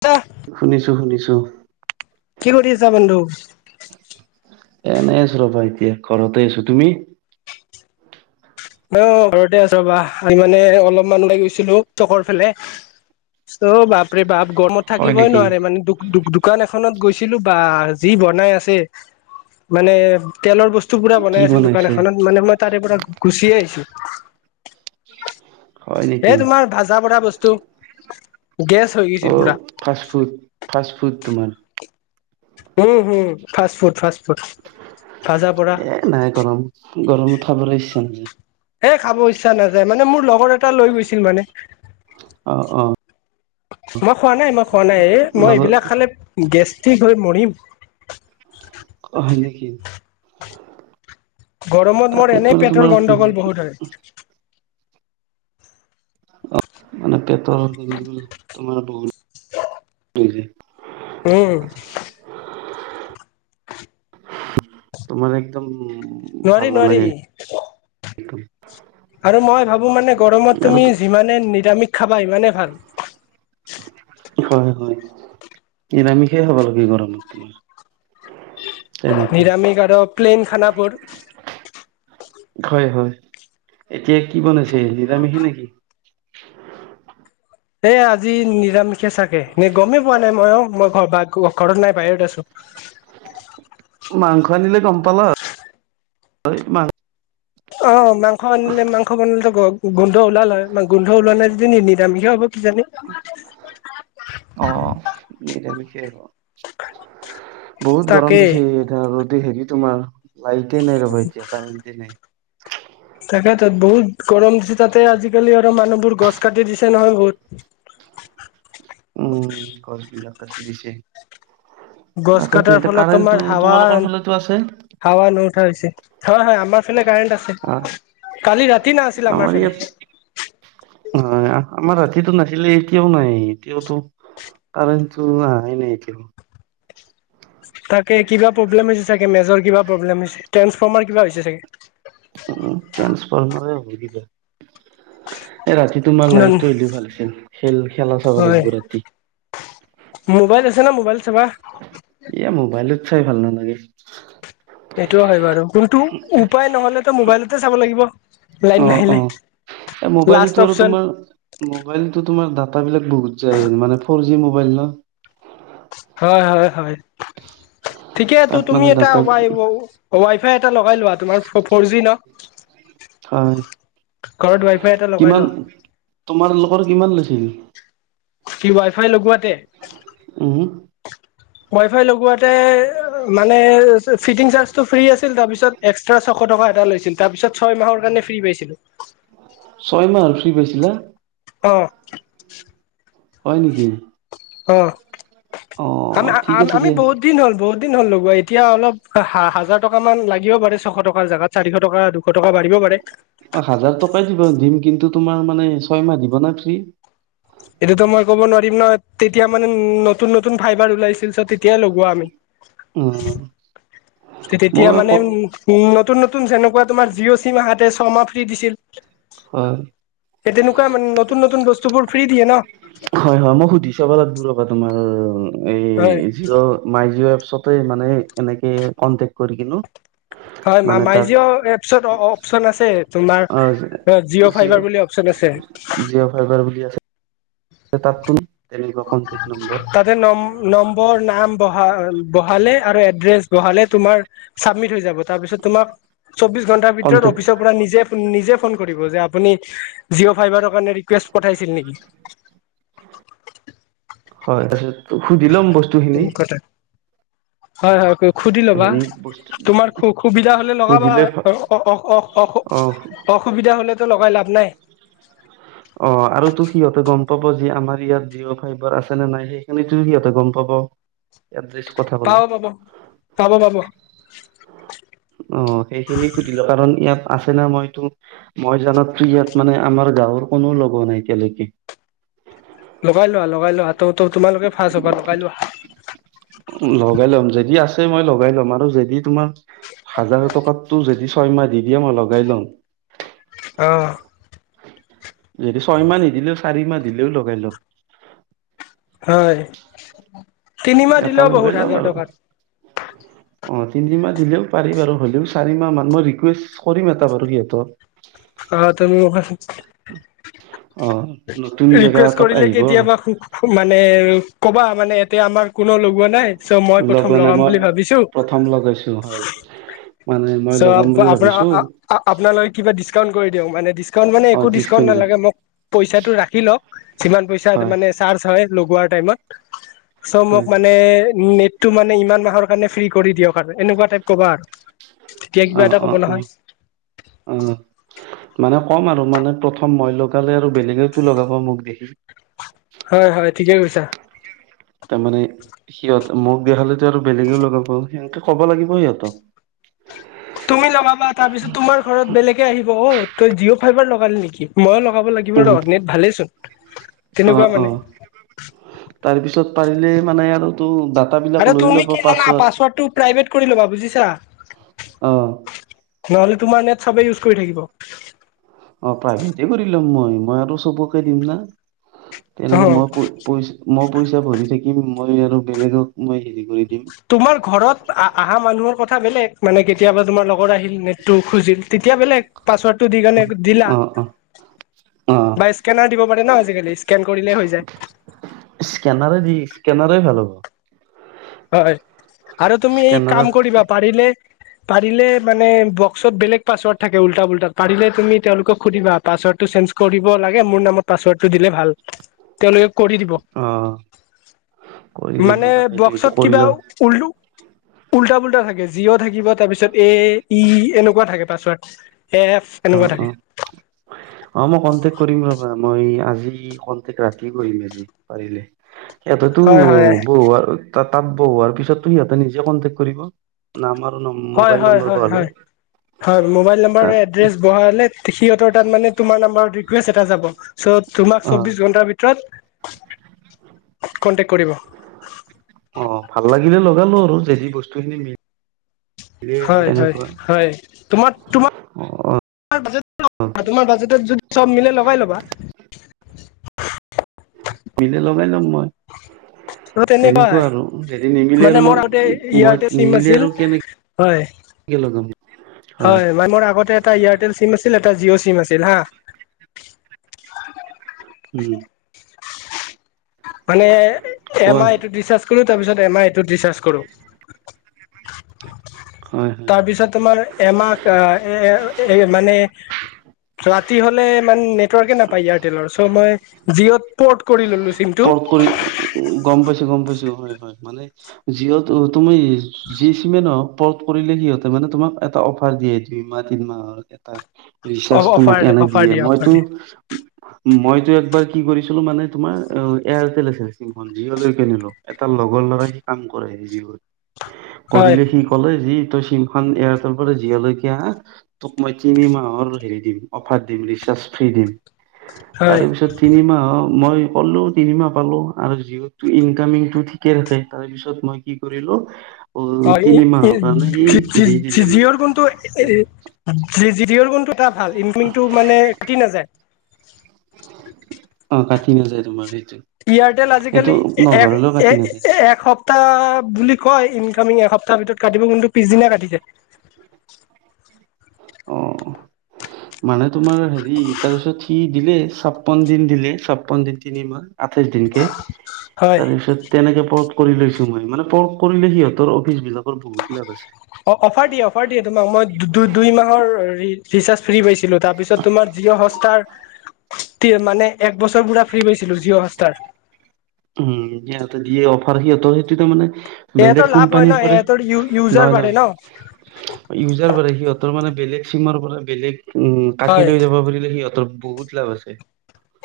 ক শুনিছো শুনিছো কি কৰি আছা বন্ধু এনে আছো ৰবা এতিয়া ঘৰতে আছো তুমি অ ঘৰতে আছ ৰবা আমি মানে অলপমান ওলাই গৈছিলো চখৰ ফালে ত' বাপৰে বাপ গৰমত হয় থাকিবই নেকি নোৱাৰে মানে দুখ দুখ দুখ দোকান এখনত গৈছিলো বা যি বনাই আছে মানে তেলৰ বস্তু থুপুৰা কি বনাই আছিল দোকান বনাইছে এখনত মানে মই তাৰে পৰা গুচিয়ে আহিছো হয় এ নেকি তোমাৰ ভাজা বৰা বস্তু গেছ হৈ অ গৈছিল পুৰা ফাষ্ট ফুড ফা্ষ্ট ফুড তো উম উম ফাষ্ট ফুড ফাষ্ট ফুড ভাজা পৰা এ নাই গৰম গৰম উঠাবলৈ ইচ্ছা নাযায় হে খাব ইচ্ছা নাযায় মানে মোৰ লগৰ এটা লৈ গৈছিল মানে অ অ মই খোৱা নাই মই খোৱা নাই এ মই লগত এইবিলাক খালে গেষ্টিক হৈ মৰিম হয় হয় নেকি গৰমত মোৰ তাকে এনেই মানে তোমাৰ পেটৰ গণ্ডগোল বহুত হয় মানে পেতৰ গ তোমাৰ বহত উম তোমাৰ একদম নোৱাৰি ভাল নোৱাৰি নালাগে একদম আৰু মই ভাবো মানে গৰমত আৰু তুমি তো- যিমানে নিৰামিষ খাবা সিমানে ভাল হয় হয় নিৰামিষ এ খাব লাগে গৰমত তেনেকে নিৰামিষ আৰু প্লেইন খানাবোৰ হয় হয় এতিয়া কি বনাইছে নিৰামিষ নেকি এ আজি নিৰামিষে চাগে নে গমেই পোৱা নাই মই অ মই ঘ ঘৰত নাই বাহিৰত আছো [unintelligible] মাংস আনিলে গম পালা আৰু। অ' মাংস আনিলে মাংস বনালেতো গ গোন্ধ ওলাল হয়। গোন্ধ ওলোৱা নাই যদি নি নিৰামিষ এ হ'ব কিজানি অ' অ নিৰামিষ এ হ'ব। বহুত গৰম তাকেই দিছে এ, ৰ'দে হেৰি তোমাৰ লাইট এ নাই ৰবা এতিয়া কাৰেণ্টে নাই। তাকেতো তাত বহুত গৰম দিছে তাতে আজিকালি আৰু মানুহবোৰ গছ কাটি দিছে নহয় বহুত। উম' গছবিলাক কাতি দিছে। গছ আকৌ ত' কটাৰ এতিয়া ফলত তোমাৰ কাৰেণ্টটো তোমালোকৰ হাৱা ফালেটো আছে। হাৱা নু উঠা হৈছে হয় হয় আমাৰ ফালে কাৰেণ্ট আহ আছে কালি ৰাতি নাছিল আমাৰ ফালে হয়। আমাৰ ৰাতিটো নাছিলে এতিয়াও নাই। এতিয়াওতো, কাৰেন্টটো আহাই নাই এতিয়াও তাকে, কিবা প্ৰব্লেম হৈছে চাগে। মেজৰ কিবা প্ৰব্লেম হৈছে ট্ৰেঞ্চফৰ্মাৰ কিবা হৈছে চাগৈ। উম ট্ৰেঞ্চফৰ্মাৰে হব কিবা এ ৰাতি তোমাৰ লাইটটো আহিলেহে ভাল আছিল। খেল খেলা চাব হয় লাগিব ৰাতি। মোবাইল আছে না, মোবাইলত চাবা। এয়া, মোবাইলত চাই ভাল নালাগে। সেইটোও হয় বাৰু, কোনটো উপায় নহলে তো মোবাইলতে চাব লাগিব অ লাইন নাহিলে। অ এ, লাষ্ট মোবাইলতো আৰু অপচন তোমাৰ মোবাইলতো তোমাৰ ডাটা বিলাক বহুত যায় মানে ফ'ৰ জি মোবাইল ন, হয় হয় হয় ঠিকেইতো তাত তুমি মানে এটা ডাটা ৱাইবহম ৱাইফাই এটা লগাই লোৱা। তোমাৰ ফৰ জি ন, হয় ঘৰত ৱাইফাই এটা লগাই কিমান লোৱা। তোমাৰ লোকৰ কিমান লৈছিল। কি ৱাই ফাই লগোৱাতে। ওহো ৱাইফাই লগোৱাতে মানে ফিটিং চাৰ্জটো ফ্ৰী আছিল তাৰপিছত, এক্সট্ৰা ছশ টকা এটা লৈছিল তাৰ পিছত ছয় মাহৰ কাৰণে ফ্ৰী পাইছিলো। ছয় মাহ আৰু ফ্ৰী পাইছিলা? অঁ। হয় নেকি? অ' অ আম ঠিক আম আছে আমি দিয়া বহুত, বহুত অ দিন হ'ল বহুত দিন হ'ল লগোৱা। এতিয়া অলপ হা হাজাৰ টকা মান লাগিব পাৰে ছশ টকাৰ জাগাত। চাৰিশ টকা দুশ টকা বাঢ়িব পাৰে। অ' হাজাৰ টকাই দিব দিম, কিন্তু তোমাৰ মানে ছয়মাহ দিব না ফ্ৰী? এইটোটো মই ক'ব নোৱাৰিম নহয়, তেতিয়া মানে নতুন নতুন ফাইবাৰ ওলাইছিল চ' তেতিয়াই লগোৱা আমি। উম। তেতিয়া মানে উম' নতুন নতুন যেনেকুৱা তোমাৰ জিঅ' চিম আহাতে ছমাহ ফ্ৰী দিছিল। হয়। সেই তেনকুৱা মানে নতুন নতুন বস্তু বোৰ ফ্ৰী দিয়ে ন। হয় হয় মই সুধি চাব লাগব ৰবা, তোমাৰ এই হয় জিঅ- মাই জিঅ' এপছতে মানে এনেকে কনটেক্ট কৰি কিনো। হয়। মা মানে তাক মাইজিঅ' এপছত অ অপচন আছে। তোমাৰ অ জিঅ' ফাইভাৰ বুলি অপশচন আছে। জিঅ' ফাইবাৰ বুলি আছে, তাত তুন থাকিব কনটেক্ট নম্বৰ। তাতে নম নম্বৰ নাম বহা বহালে আৰু এড্ৰেছ বহালে তোমাৰ, চাবমিট হৈ যাব তাৰপিছত তোমাক চৌবিশ ঘন্টাৰ ভিতৰত কন্টেক্ট অফিচৰ পৰা নিজে নিজে ফোন কৰিব যে আপুনি জিঅ' ফাইভাৰৰ কাৰণে, ৰিকুৱেষ্ট পঠাইছিল নেকি। হয় তাৰপিছত সুধি লম বস্তুখিনি। হয় হয়। সুধি লবা হেৰি বস্তু তোমাৰ সু সুবিধা হলে লগাবা সুধিলে অ অ অ অ অসুবিধা হ'লেতো লগাই লাভ নাই। অ আৰু তোৰ সিহঁতে গম পাব যি আমাৰ ইয়াত জিঅ' ফাইভাৰ আছে নে নাই সেইখিনি ত সিহঁতে গম পাব। এটলিষ্ট কথা ক'লে পাব পাব পাব পাব। অ' সেইখিনি সুধিলো কাৰণ ইয়াত আছে না মইটো মই জানাত টো ইয়াত মানে আমাৰ গাঁৱৰ কোনো লগোৱা নাই এতিয়ালৈকে। লগাই লোৱা লগাই লোৱা ত ত তোমালোকে ফাৰ্ষ্ট হ'বা লগাই লোৱা। লগাই ল'ম যদি আছে মই লগাই ল'ম আৰু যদি তোমাৰ হাজাৰ টকাতো যদি ছয়মাহ দি দিয়ে মই লগাই লম। অঁ। যদি ছয় মাহ নিদিলেও চাৰি মাহ দিলেওঁ লগাই লম। হয় তিনিমাহ এটা দিলেওঁ লগাই বহুত লওক হাজাৰ আৰু টকাত। অ তিনিমাহ দিলেওঁ পাৰি বাৰু, হ'লেও চাৰিমাহ মান মই ৰিকুৱেষ্ট কৰিম এটা বাৰু সিহঁতৰ। অ [unintelligible] অ নতুন জেগা ৰিকুৱেষ্ট এটাত কৰিলে আহিব কেতিয়াবা সুখ মানে ক'বা মানে এতিয়া আমাৰ কোনো লগোৱা নাই চ মই প্ৰথম লগোৱা নাই লগাম মই বুলি ভাবিছোঁ চ প্ৰথম লগাইছো হয় মানে মই লগাম বুলি আপোনাৰ আ ভাবিছো আ আপোনালৈ কিবা ডিছকাউণ্ট কৰি দিয়ক মানে ডিছকাউণ্ট মানে অ একো ডিছকাউণ্ট ডিচকাউণ্ট দিম নালাগে মোক পইচাটো ৰাখি লওক যিমান পইচা হয় মানে চাৰ্জ হয় লগোৱাৰ টাইমত চ' হয় মোক মানে নেটটো মানে ইমান মাহৰ কাৰণে ফ্ৰী কৰি দিয়ক আৰু এনেকুৱা টাইপ কবা আৰু। তেতিয়া কিবা অঁ এটা ক'ব অঁ অঁ'। নহয় মানে ক'ম আৰু মানে প্ৰথম মই লগালে আৰু বেলেগেও টো লগাব মোক দেখি। হয় হয়, ঠিকে কৈছা। তাৰমানে সিহঁত মোক দেখালেতো আৰু বেলেগেও লগাব সেনেকে ক'ব লাগিব সিহঁতক। তুমি লগাবা তাৰ পিছত তোমাৰ ঘৰত বেলেগে আহিব তই জিঅ' ফাইভাৰ লগালি নেকি ময়ো লগ- লগাব লাগিব ৰ নেত ভালেই চোন। অঁ অঁ তাৰপিছত পাৰিলে মানে আৰু- টো ডাটা বিলাক আৰু লৈ তুমি ল'ব কি জানা পাছত। পাছৱৰ্ডটো প্ৰাইভেট কৰি ল'বা বুজিছা। অঁ' নহ'লে তোমাৰ নেট চবে ইউজ কৰি থাকিব। অঁ প্ৰাইভেটে কৰি ল'ম মই, মই আৰু চবকে দিম না, তেনেকে মই প- পইচা মই পইচা ভৰি থাকিম মই আৰু বেলেগক মই হেৰি কৰি দিম। তোমাৰ ঘৰত আহা মানুহৰ কথা বেলেগ মানে কেতিয়াবা তোমাৰ লগৰ আহিল নেটটো খুজিল। তেতিয়া বেলেগ পাছৱৰৰ্ডটো দিকেনে দিলা। অ', অ', অ', বা স্কেনাৰ দিব পাৰে ন আজিকালি স্কেন কৰিলেই হৈ যায়। স্কেনাৰে দি স্কেনাৰে ভাল হ'ব। হয়, আৰু তুমি এই স্কেনাৰত কাম কৰিবা পাৰিলে- পাৰিলে মানে বক্সত বেলেগ পাছৱৰ্ড থাকে উল্টা পুল্তা পাৰিলে তুমি তেওঁলোকক সুধিবা পাছৱৰ্ডটো চেঞ্জ- কৰিব লাগে মোৰ নামত পাচৱৰ্ডটো দিলে ভাল। তেওঁলোকে কৰি দিব অ', কৰি দিব মানে তাকেইটো এইটো বক্সত কৰি ল কিবাও উলো- উল্টা পুল্টা থাকে জিঅ' থাকিব তাৰপিছত এ ই এনেকুৱা থাকে পাছৱৰ্ড এফ- এনেকুৱা অঁ অঁ। [inaudible] অঁ মই কনটেক কৰিম ৰবা মই আজি কণ্টেক ৰাতি কৰিম আজি পাৰিলে। এইটোটো হয় হয় বহুৱাৰ তাত তাত বহুৱা'ৰ পিছতটো ইয়াতে নিজে কন্টেক কৰিব। নাম আৰু নম- হয় মোবাইল হয় নম্বৰ হয় পালে হয় হয়, মোবাইল নম্বাৰ তাত এড্ৰেছ ভৱা হ'লে। সিহঁতৰ তাত মানে তোমাৰ নাম্বাৰত ৰিকুৱেষ্ট এটা যাব চ' তোমাক অ চৌবিশ ঘন্টাৰ ভিতৰত- কন্টেক্ট কৰিব। অঁ ভাল লাগিলে লগালো আৰু যেদি বস্তু খিনি মিল- হয় হয় হয়, তোমাত তোমাৰ অ বাজেতত তোমাৰ বাজেটত যদি- চব মিলাই লগাই ল'বা। মিলে লগাই ল'ম মই। [inaudible] ত' তেনেকুৱা তেনেকুৱাই আৰু যদি নিমিলে আৰু মানে মই মোৰ আগতে মই ইয়াৰতেল চিম নিমিলে আছিল। আৰু কেনেকে হয়, লগাম হয়, মানে মোৰ আগতে- এটা এয়াৰটেল চিম আছিল এটা জিঅ' চিম আছিল হাঁ। উম' মানে কোৱা এমাহ এইটোত ৰিচাৰ্জ কৰো তাৰপিছত এমাহ এইটোত ৰিচাৰ্জ কৰো। হয় হয় তাৰপিছত তোমাৰ- এমাহ এ এ মানে ৰাতি হলে ইমান নেট- টৱকে নাপায় ইয়াৰতেলৰ চ' ময় জিঅ'ত পৌট কৰি ললো চিম- পৰ্ট গম পাইছো, গম পাইছো, হয় হয়, মানে- জিঅ'টো তুমি জি চিমে নহক- ওপৰত কৰিলে সিহঁতে মানে তোমাক এটা অফাৰ দিয়ে দুই মাহ তিনিমাহৰ এটা। ৰিচাৰ্জ তো অফাৰ এনে অফাৰ দিয়ে দিয়া অফাৰ মইতো দিয়া মইতো একবাৰ কি কৰিছিলোঁ মানে তোমাৰ অহ এয়াৰটেল আছে চিম জিঅ লৈকে নিলো এটা লগৰ ল'ৰাই সি কাম কৰে জিঅত [unintelligible] কৰিলে সি কলে যি তই চিমখন এয়াৰতেল পৰা জিঅলৈকে আহ তোক মই তিনি মাহৰ হেৰি দিম অফাৰ দিম ৰিচাৰ্জ ফ্ৰী দিম। হয় তাৰে পিছত তিনিমাহ মই। পালোঁ তিনিমাহ পালোঁ আৰু জি অতো ইনকামিংটো ঠিকে থাকে তাৰ পিছত মই কি কৰিলোঁ। অহ ই দি জি দিলে মোক জিঅতো কিন্তু এই জি অ গুণটো এটা ভাল ইনকামিটো মানে তিনি কাটি। অহ কাটি নাযায় তোমাৰ সেইটো। এয়াৰটেল সেইটো আজিকালি এক নভৰালেও এ কাটি নাযায় এসপ্ত। এসপ্তাহ বুলি কয় ইনকামিং এসপ্তাহ ভিতৰত কাটিব কিন্তু পিছদিনা কাটি দিয়ে। অহ মানে তোমাৰ হেৰি তাৰপিছত সি দিলে ছাপ্পন দিন দিলে ছাপ্পন দিন তিনি মাহ। আঠাইশ দিনকে হয় তাৰপিছত। তেনেকে পৰ্ক কৰি লৈছো মই মানে পৰ্ক কৰিলে সিহঁতৰ অফিচ বিলাকৰ বহুত লাভ আছে অ অ অফাৰ দিয়ে অফাৰ দিয়ে তোমাক মই দুই‌ দুই মাহৰ ৰিচাৰ্জ। ফ্ৰী পাইছিলোঁ তাৰপিছত তোমাৰ যিয়ো সস্ত। তি মানে একবছৰ পোৰা ফ্ৰী পাইছিলোঁ জিঅ সস্তাৰ উম সিহঁতে দিয়ে অফাৰ সিহঁতৰ সেইটোতো মানে। এহঁতৰ বেলেগ লাভ হয় ন কোম্পানীৰ পৰা এহঁতৰ ইউজাৰ নহয় বাঢ়ে ন নহয়। ইউজাৰ বাঢ়ে সিহঁতৰ মানে বেলেগ চিমৰ পৰা বেলেগ। উম কাটি হয় লৈ যাব পাৰিলে সিহঁতৰ বহুত লাভ আছে।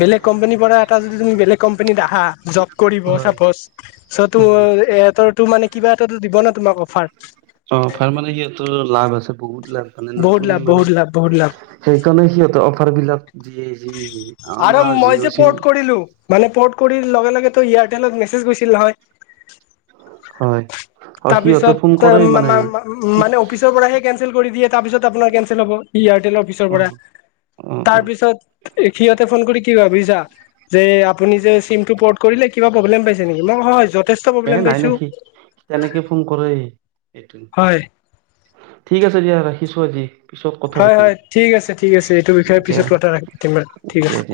বেলেগ কোম্পানীৰ পৰা এটা যদি তুমি বেলেগ কোম্পানীত আহা জৰ্ব কৰিব হয় চস্পচ চৌ তো হয়। এহঁতৰ তো মানে কিবা এটা দিব ন তোমাক অফাৰ। অহ অফাৰ মানে কি তোৰ লাভ আছে বহুত লাভ। মানে বহুত নতুন লাভ, মানে বহুত লাভ, বহুত লাভ। সেইকাৰণে সিহঁতৰ অফাৰ বিলাক দিয়ে যি আৰু আমাৰ মই জিঅ যে চিম পৰ্ট কৰিলো মানে পৰ্ট কৰি লগে লগে তো এয়াৰটেলত মেছেজ গৈছিল হয়। হয় অ সিহঁতে ফোন তাৰপিছতে কৰে মা- মানে মা- মা- মানে অফিচ। তেওঁৰ পৰা সেই কেন্সেল কৰি দিয়ে তাৰপিছত আপোনাৰ কেন্সেল হ'ব, ই এয়াৰটেল অফিচৰ অ পৰা অ অ তাৰপিছত। এ' সিহঁতে ফোন কৰি কি ভাবিছা? যে আপুনি যে চিম টো পৰ্ট কৰিলে কিবা প্ৰব্লেম পাইছে নেকি, মই হয় হয় যথেষ্ট এ প্ৰব্লেম নাই পাইছো নেকি তেনেকে ফোন কৰে এইটো। হয়', ঠিক আছে দিয়া ৰাখিছো আজি। পিছত কথা হয়', পাতিম হয়', ঠিক আছে ঠিক আছে এইটো বিষয়ে দিয়া পিছত কথা ৰাখিম ঠিক দিয়া আছে। দিয়া